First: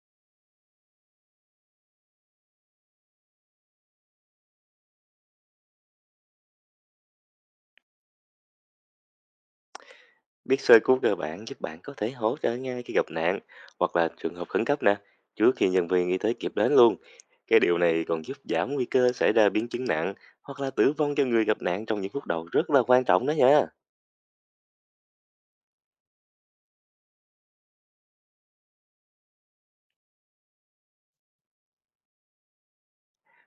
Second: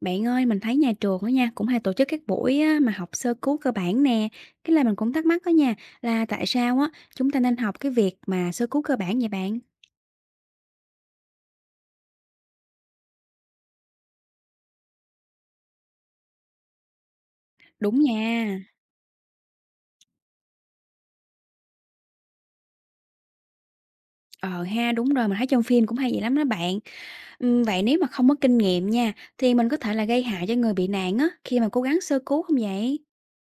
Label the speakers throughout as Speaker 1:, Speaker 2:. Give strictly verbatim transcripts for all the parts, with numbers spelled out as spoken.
Speaker 1: Bạn ơi, mình thấy nhà trường đó nha, cũng hay tổ chức các buổi á, mà học sơ cứu cơ bản nè. Cái là mình cũng thắc mắc đó nha, là tại sao á chúng ta nên học cái việc mà sơ cứu cơ bản vậy bạn?
Speaker 2: Biết sơ cứu cơ bản giúp bạn có thể hỗ trợ ngay khi gặp nạn hoặc là trường hợp khẩn cấp nè, trước khi nhân viên y tế kịp đến luôn. Cái điều
Speaker 1: Đúng
Speaker 2: này còn giúp
Speaker 1: nha.
Speaker 2: giảm nguy cơ xảy ra biến chứng nặng hoặc là tử vong cho người gặp nạn trong những phút đầu rất là quan trọng đó nha.
Speaker 1: Ờ ha, đúng rồi, mình thấy trong phim cũng hay vậy lắm đó bạn. Ừm, vậy nếu mà không có kinh nghiệm nha, thì mình có thể là gây hại cho người bị nạn á khi mà cố gắng sơ cứu không vậy?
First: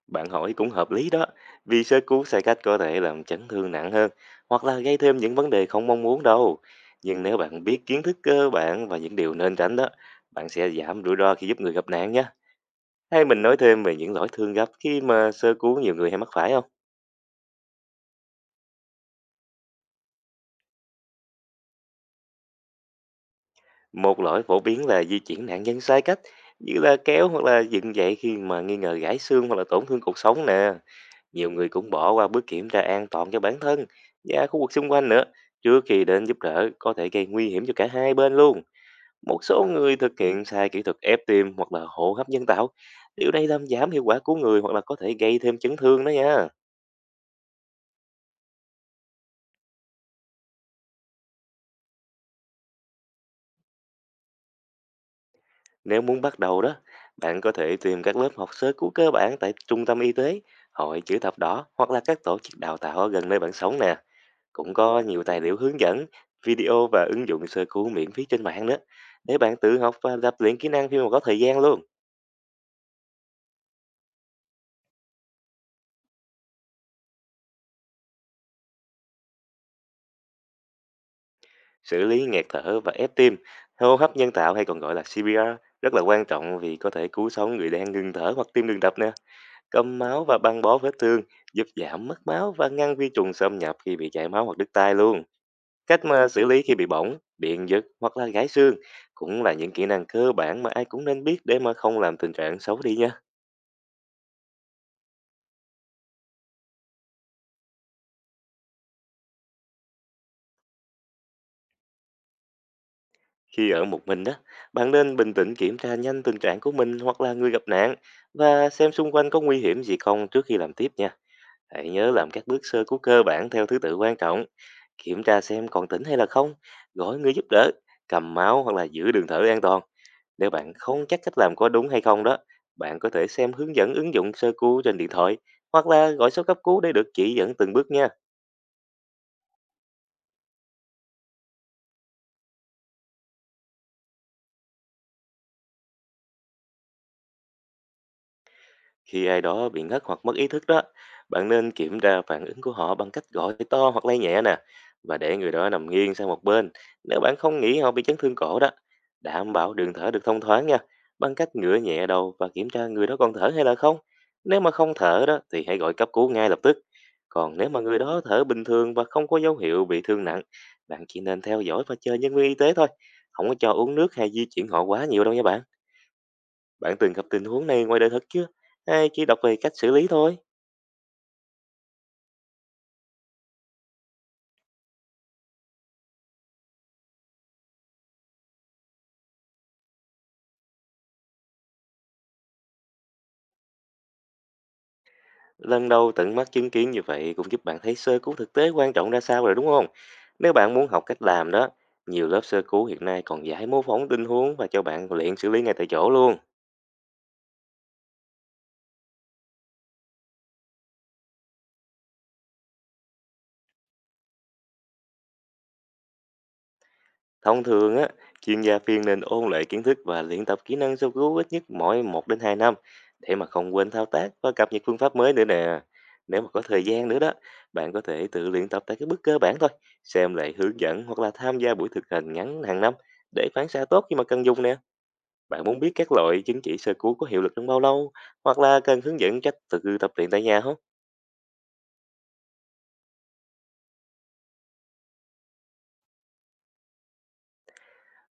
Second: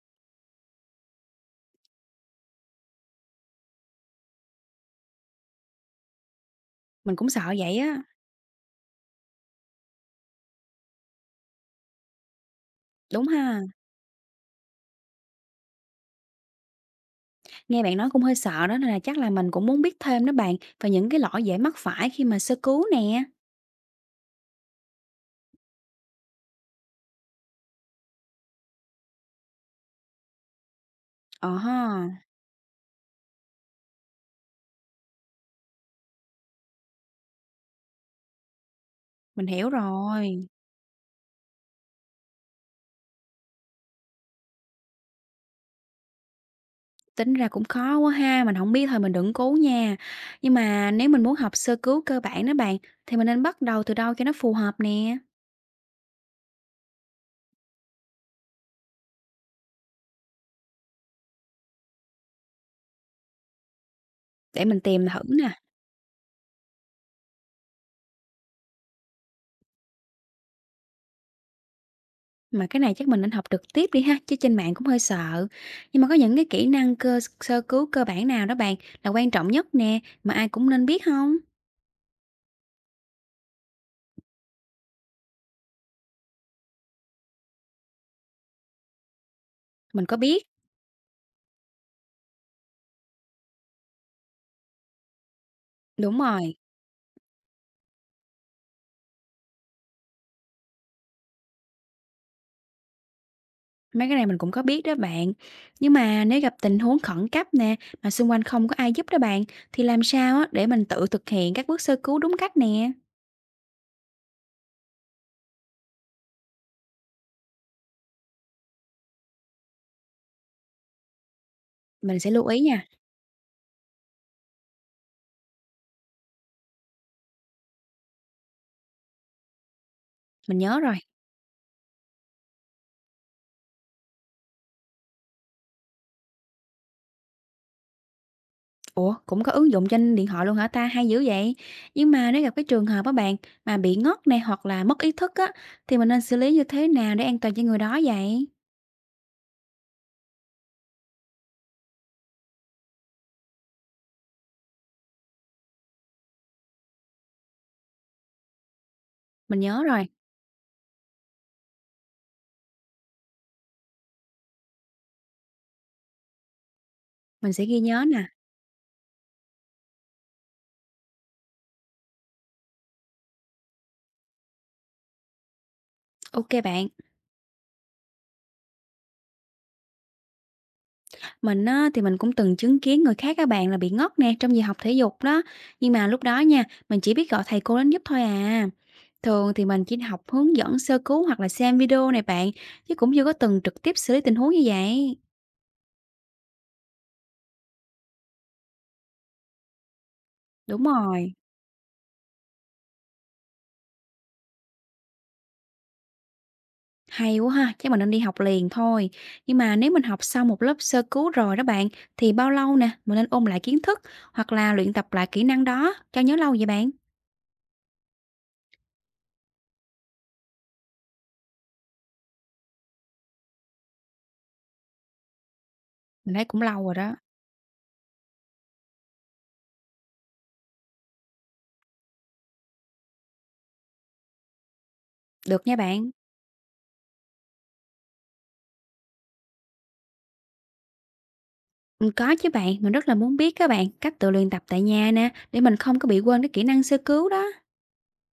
Speaker 2: Bạn hỏi cũng hợp lý đó, vì sơ cứu sai cách có thể làm chấn thương nặng hơn hoặc là gây thêm những vấn đề không mong muốn đâu.
Speaker 1: Mình
Speaker 2: Nhưng
Speaker 1: cũng
Speaker 2: nếu
Speaker 1: sợ
Speaker 2: bạn
Speaker 1: vậy
Speaker 2: biết kiến
Speaker 1: á.
Speaker 2: thức cơ bản và những điều nên tránh đó, bạn sẽ giảm rủi ro khi giúp người gặp nạn nhé. Hay
Speaker 1: Đúng
Speaker 2: mình nói
Speaker 1: ha.
Speaker 2: thêm về những lỗi thương gặp khi mà sơ cứu nhiều người hay mắc phải không?
Speaker 1: Nghe bạn nói cũng hơi sợ đó nên là chắc là mình cũng muốn biết thêm đó bạn về những cái lỗi dễ mắc phải khi mà sơ cứu nè.
Speaker 2: Một lỗi phổ biến là di chuyển nạn nhân sai cách, như là kéo hoặc là dựng dậy khi mà nghi ngờ gãy xương hoặc là tổn thương cột sống nè.
Speaker 1: Ờ
Speaker 2: Nhiều người
Speaker 1: ha,
Speaker 2: cũng bỏ qua bước kiểm tra an toàn cho bản thân và khu vực xung quanh nữa, trước khi đến giúp đỡ có thể gây nguy hiểm cho cả hai bên luôn. Một
Speaker 1: mình
Speaker 2: số
Speaker 1: hiểu
Speaker 2: người thực hiện
Speaker 1: rồi.
Speaker 2: sai kỹ thuật ép tim hoặc là hô hấp nhân tạo. Điều này làm giảm hiệu quả cứu người hoặc là có thể gây thêm chấn thương đó nha.
Speaker 1: Tính ra cũng khó quá ha, mình không biết thôi mình đựng cố nha. Nhưng mà nếu mình muốn học sơ cứu cơ bản đó bạn, thì mình nên bắt đầu từ đâu cho nó phù hợp nè?
Speaker 2: Nếu muốn bắt đầu đó, bạn có thể tìm các lớp học sơ cứu cơ bản tại trung tâm y tế, hội chữ thập đỏ hoặc là các tổ chức đào tạo ở gần nơi bạn sống nè.
Speaker 1: Để
Speaker 2: Cũng
Speaker 1: mình
Speaker 2: có
Speaker 1: tìm thử
Speaker 2: nhiều tài
Speaker 1: nè,
Speaker 2: liệu hướng dẫn, video và ứng dụng sơ cứu miễn phí trên mạng nữa. Để bạn tự học và tập luyện kỹ năng khi mà có thời gian luôn.
Speaker 1: mà cái này chắc mình nên học trực tiếp đi ha, chứ trên mạng cũng hơi sợ. Nhưng mà có những cái kỹ năng cơ sơ cứu cơ bản nào đó bạn là quan trọng nhất nè, mà ai cũng nên biết không?
Speaker 2: Xử lý nghẹt thở và ép tim, hô hấp nhân tạo hay còn gọi là xê pê rờ rất là quan trọng vì có thể cứu sống người đang ngừng thở hoặc tim ngừng đập nè. Cầm
Speaker 1: Mình có
Speaker 2: máu và
Speaker 1: biết
Speaker 2: băng bó vết thương giúp giảm mất máu và ngăn vi trùng xâm nhập khi bị chảy máu hoặc đứt tay luôn. Cách
Speaker 1: đúng
Speaker 2: mà xử
Speaker 1: rồi,
Speaker 2: lý khi bị bỏng, điện giật hoặc là gãy xương cũng là những kỹ năng cơ bản mà ai cũng nên biết để mà không làm tình trạng xấu đi nha.
Speaker 1: mấy cái này mình cũng có biết đó bạn. Nhưng mà nếu gặp tình huống khẩn cấp nè, mà xung quanh không có ai giúp đó bạn, thì làm sao á để mình tự thực hiện các bước sơ cứu đúng cách nè?
Speaker 2: Khi ở một mình đó, bạn nên bình tĩnh kiểm tra nhanh tình trạng của mình hoặc là người gặp nạn và xem xung quanh có nguy hiểm gì không trước khi làm tiếp nha. Hãy nhớ
Speaker 1: Mình
Speaker 2: làm
Speaker 1: sẽ
Speaker 2: các
Speaker 1: lưu ý
Speaker 2: bước sơ
Speaker 1: nha,
Speaker 2: cứu cơ bản theo thứ tự quan trọng: kiểm tra xem còn tỉnh hay là không, gọi người giúp đỡ, cầm máu hoặc là giữ đường thở an toàn. Nếu
Speaker 1: mình
Speaker 2: bạn
Speaker 1: nhớ rồi.
Speaker 2: không chắc cách làm có đúng hay không đó, bạn có thể xem hướng dẫn ứng dụng sơ cứu trên điện thoại hoặc là gọi số cấp cứu để được chỉ dẫn từng bước nha.
Speaker 1: Ủa, cũng có ứng dụng trên điện thoại luôn hả ta? Hay dữ vậy. Nhưng mà nếu gặp cái trường hợp á bạn mà bị ngất nè hoặc là mất ý thức á thì mình nên xử lý như thế nào để an toàn cho người đó vậy?
Speaker 2: Khi ai đó bị ngất hoặc mất ý thức đó, bạn nên kiểm tra phản ứng của họ bằng cách gọi to hoặc lay nhẹ nè và để người đó nằm nghiêng sang một bên. Nếu bạn không nghĩ họ bị chấn thương cổ đó, đảm
Speaker 1: Mình
Speaker 2: bảo
Speaker 1: nhớ
Speaker 2: đường
Speaker 1: rồi,
Speaker 2: thở được thông thoáng nha, bằng cách ngửa nhẹ đầu và kiểm tra người đó còn thở hay là không. Nếu mà không thở đó thì hãy gọi cấp cứu ngay lập tức.
Speaker 1: mình
Speaker 2: Còn
Speaker 1: sẽ
Speaker 2: nếu mà
Speaker 1: ghi
Speaker 2: người
Speaker 1: nhớ
Speaker 2: đó
Speaker 1: nè.
Speaker 2: thở bình thường và không có dấu hiệu bị thương nặng, bạn chỉ nên theo dõi và chờ nhân viên y tế thôi. Không có cho uống nước hay di chuyển họ quá nhiều đâu nha bạn.
Speaker 1: Ok bạn,
Speaker 2: Bạn từng gặp tình huống này ngoài đời thật chưa? Hay chỉ đọc về cách xử lý thôi?
Speaker 1: mình á, thì mình cũng từng chứng kiến người khác các bạn là bị ngất nè trong giờ học thể dục đó. Nhưng mà lúc đó nha, mình chỉ biết gọi thầy cô đến giúp thôi à. Thường thì mình chỉ học hướng dẫn sơ cứu hoặc là xem video này bạn, chứ cũng chưa có từng trực tiếp xử lý tình huống như vậy.
Speaker 2: Lần đầu tận mắt chứng kiến như vậy cũng giúp bạn thấy sơ cứu thực tế quan trọng ra sao rồi đúng không? Nếu bạn
Speaker 1: Đúng
Speaker 2: muốn học cách
Speaker 1: rồi.
Speaker 2: làm đó, nhiều lớp sơ cứu hiện nay còn giải mô phỏng tình huống và cho bạn luyện xử lý ngay tại chỗ luôn.
Speaker 1: Hay quá ha, chắc mình nên đi học liền thôi. Nhưng mà nếu mình học sau một lớp sơ cứu rồi đó bạn, thì bao lâu nè, mình nên ôn lại kiến thức hoặc là luyện tập lại kỹ năng đó cho nhớ lâu vậy bạn?
Speaker 2: Thông thường á, chuyên gia phiên nên ôn lại kiến thức và luyện tập kỹ năng sơ cứu ít nhất mỗi một đến hai năm để mà không quên thao tác và cập nhật phương pháp mới nữa nè.
Speaker 1: Mình
Speaker 2: Nếu
Speaker 1: thấy
Speaker 2: mà có
Speaker 1: cũng
Speaker 2: thời
Speaker 1: lâu rồi
Speaker 2: gian
Speaker 1: đó.
Speaker 2: nữa đó, bạn có thể tự luyện tập tại các bước cơ bản thôi, xem lại hướng dẫn hoặc là tham gia buổi thực hành ngắn hàng năm để phán xạ tốt khi mà cần dùng nè. Bạn
Speaker 1: Được nha
Speaker 2: muốn biết
Speaker 1: bạn.
Speaker 2: các loại chứng chỉ sơ cứu có hiệu lực trong bao lâu hoặc là cần hướng dẫn cách tự tập luyện tại nhà không?
Speaker 1: Ừ, có chứ bạn, mình rất là muốn biết các bạn cách tự luyện tập tại nhà nè, để mình không có bị quên cái kỹ năng sơ cứu đó.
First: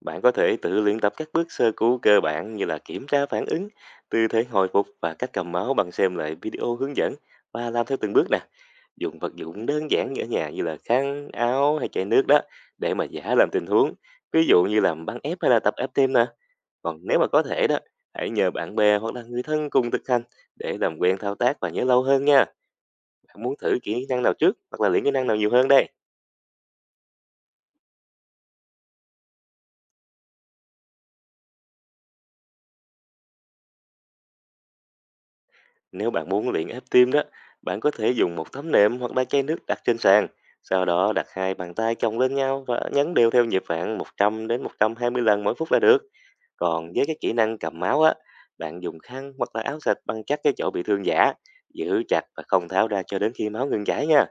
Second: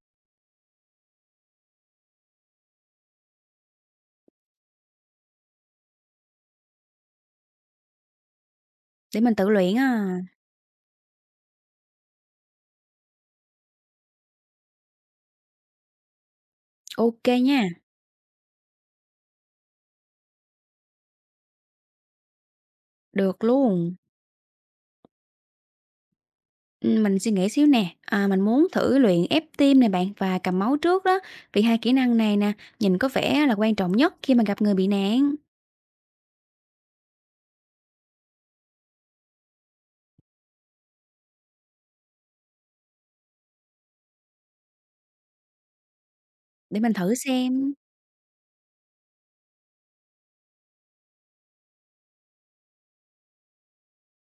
Speaker 2: Bạn có thể tự luyện tập các bước sơ cứu cơ bản như là kiểm tra phản ứng, tư thế hồi phục và cách cầm máu bằng xem lại video hướng dẫn và làm theo từng bước nè. Dùng
Speaker 1: Để mình
Speaker 2: vật
Speaker 1: tự
Speaker 2: dụng
Speaker 1: luyện
Speaker 2: đơn giản
Speaker 1: à.
Speaker 2: ở nhà như là khăn, áo hay chai nước đó để mà giả làm tình huống. Ví dụ như làm băng ép hay là tập ép tim nè. Còn nếu
Speaker 1: Ok
Speaker 2: mà có
Speaker 1: nha,
Speaker 2: thể đó, hãy nhờ bạn bè hoặc là người thân cùng thực hành để làm quen thao tác và nhớ lâu hơn nha. Bạn
Speaker 1: được
Speaker 2: muốn thử
Speaker 1: luôn.
Speaker 2: kỹ năng nào trước hoặc là luyện kỹ năng nào nhiều hơn đây?
Speaker 1: Ừ, mình suy nghĩ xíu nè, à, mình muốn thử luyện ép tim nè bạn và cầm máu trước đó, vì hai kỹ năng này nè, nhìn có vẻ là quan trọng nhất khi mà gặp người bị nạn.
Speaker 2: Nếu bạn muốn luyện ép tim đó, bạn có thể dùng một tấm nệm hoặc là chai nước đặt trên sàn. Sau đó đặt hai bàn tay chồng lên nhau và nhấn đều theo nhịp khoảng một trăm đến một trăm hai mươi lần mỗi phút là được.
Speaker 1: Để
Speaker 2: Còn
Speaker 1: mình
Speaker 2: với
Speaker 1: thử
Speaker 2: cái kỹ
Speaker 1: xem,
Speaker 2: năng cầm máu á, bạn dùng khăn hoặc là áo sạch băng chắc cái chỗ bị thương giả, giữ chặt và không tháo ra cho đến khi máu ngừng chảy nha.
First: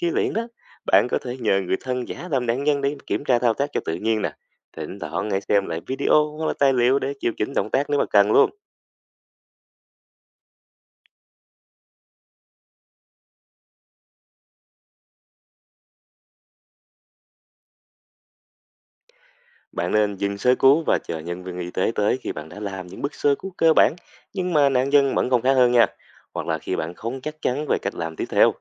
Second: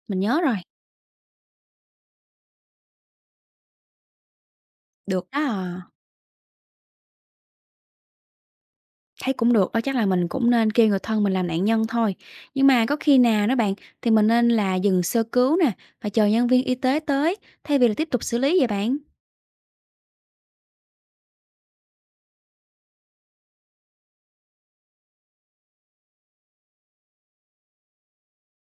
Speaker 2: Khi
Speaker 1: mình
Speaker 2: luyện
Speaker 1: nhớ
Speaker 2: đó,
Speaker 1: rồi,
Speaker 2: bạn có thể nhờ người thân giả làm nạn nhân để kiểm tra thao tác cho tự nhiên nè. Thỉnh
Speaker 1: được
Speaker 2: thoảng
Speaker 1: đó
Speaker 2: hãy xem lại
Speaker 1: à.
Speaker 2: video hoặc là tài liệu để điều chỉnh động tác nếu mà cần luôn.
Speaker 1: Thấy cũng được đó, chắc là mình cũng nên kêu người thân mình làm nạn nhân thôi. Nhưng mà có khi nào đó bạn, thì mình nên là dừng sơ cứu nè, và chờ nhân viên y tế tới, thay vì là tiếp tục xử lý vậy bạn?
Speaker 2: Bạn nên dừng sơ cứu và chờ nhân viên y tế tới khi bạn đã làm những bước sơ cứu cơ bản nhưng mà nạn nhân vẫn không khá hơn nha. Hoặc là khi bạn không chắc chắn về cách làm tiếp theo.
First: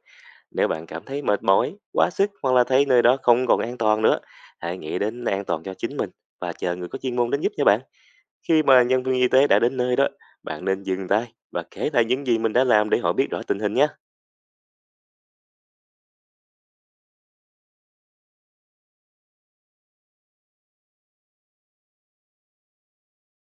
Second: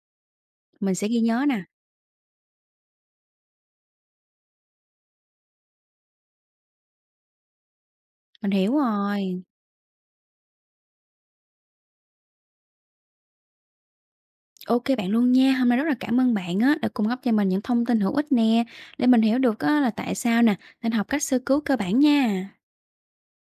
Speaker 2: Nếu bạn
Speaker 1: Mình
Speaker 2: cảm
Speaker 1: sẽ ghi
Speaker 2: thấy mệt
Speaker 1: nhớ nè,
Speaker 2: mỏi, quá sức hoặc là thấy nơi đó không còn an toàn nữa, hãy nghĩ đến an toàn cho chính mình và chờ người có chuyên môn đến giúp nha bạn.
Speaker 1: mình
Speaker 2: Khi
Speaker 1: hiểu
Speaker 2: mà nhân viên y
Speaker 1: rồi.
Speaker 2: tế đã đến nơi đó, bạn nên dừng tay và kể lại những gì mình đã làm để họ biết rõ tình hình nhé.
Speaker 1: OK bạn luôn nha, hôm nay rất là cảm ơn bạn á, đã cung cấp cho mình những thông tin hữu ích nè, để mình hiểu được á là tại sao nè, nên học cách sơ cứu cơ bản nha.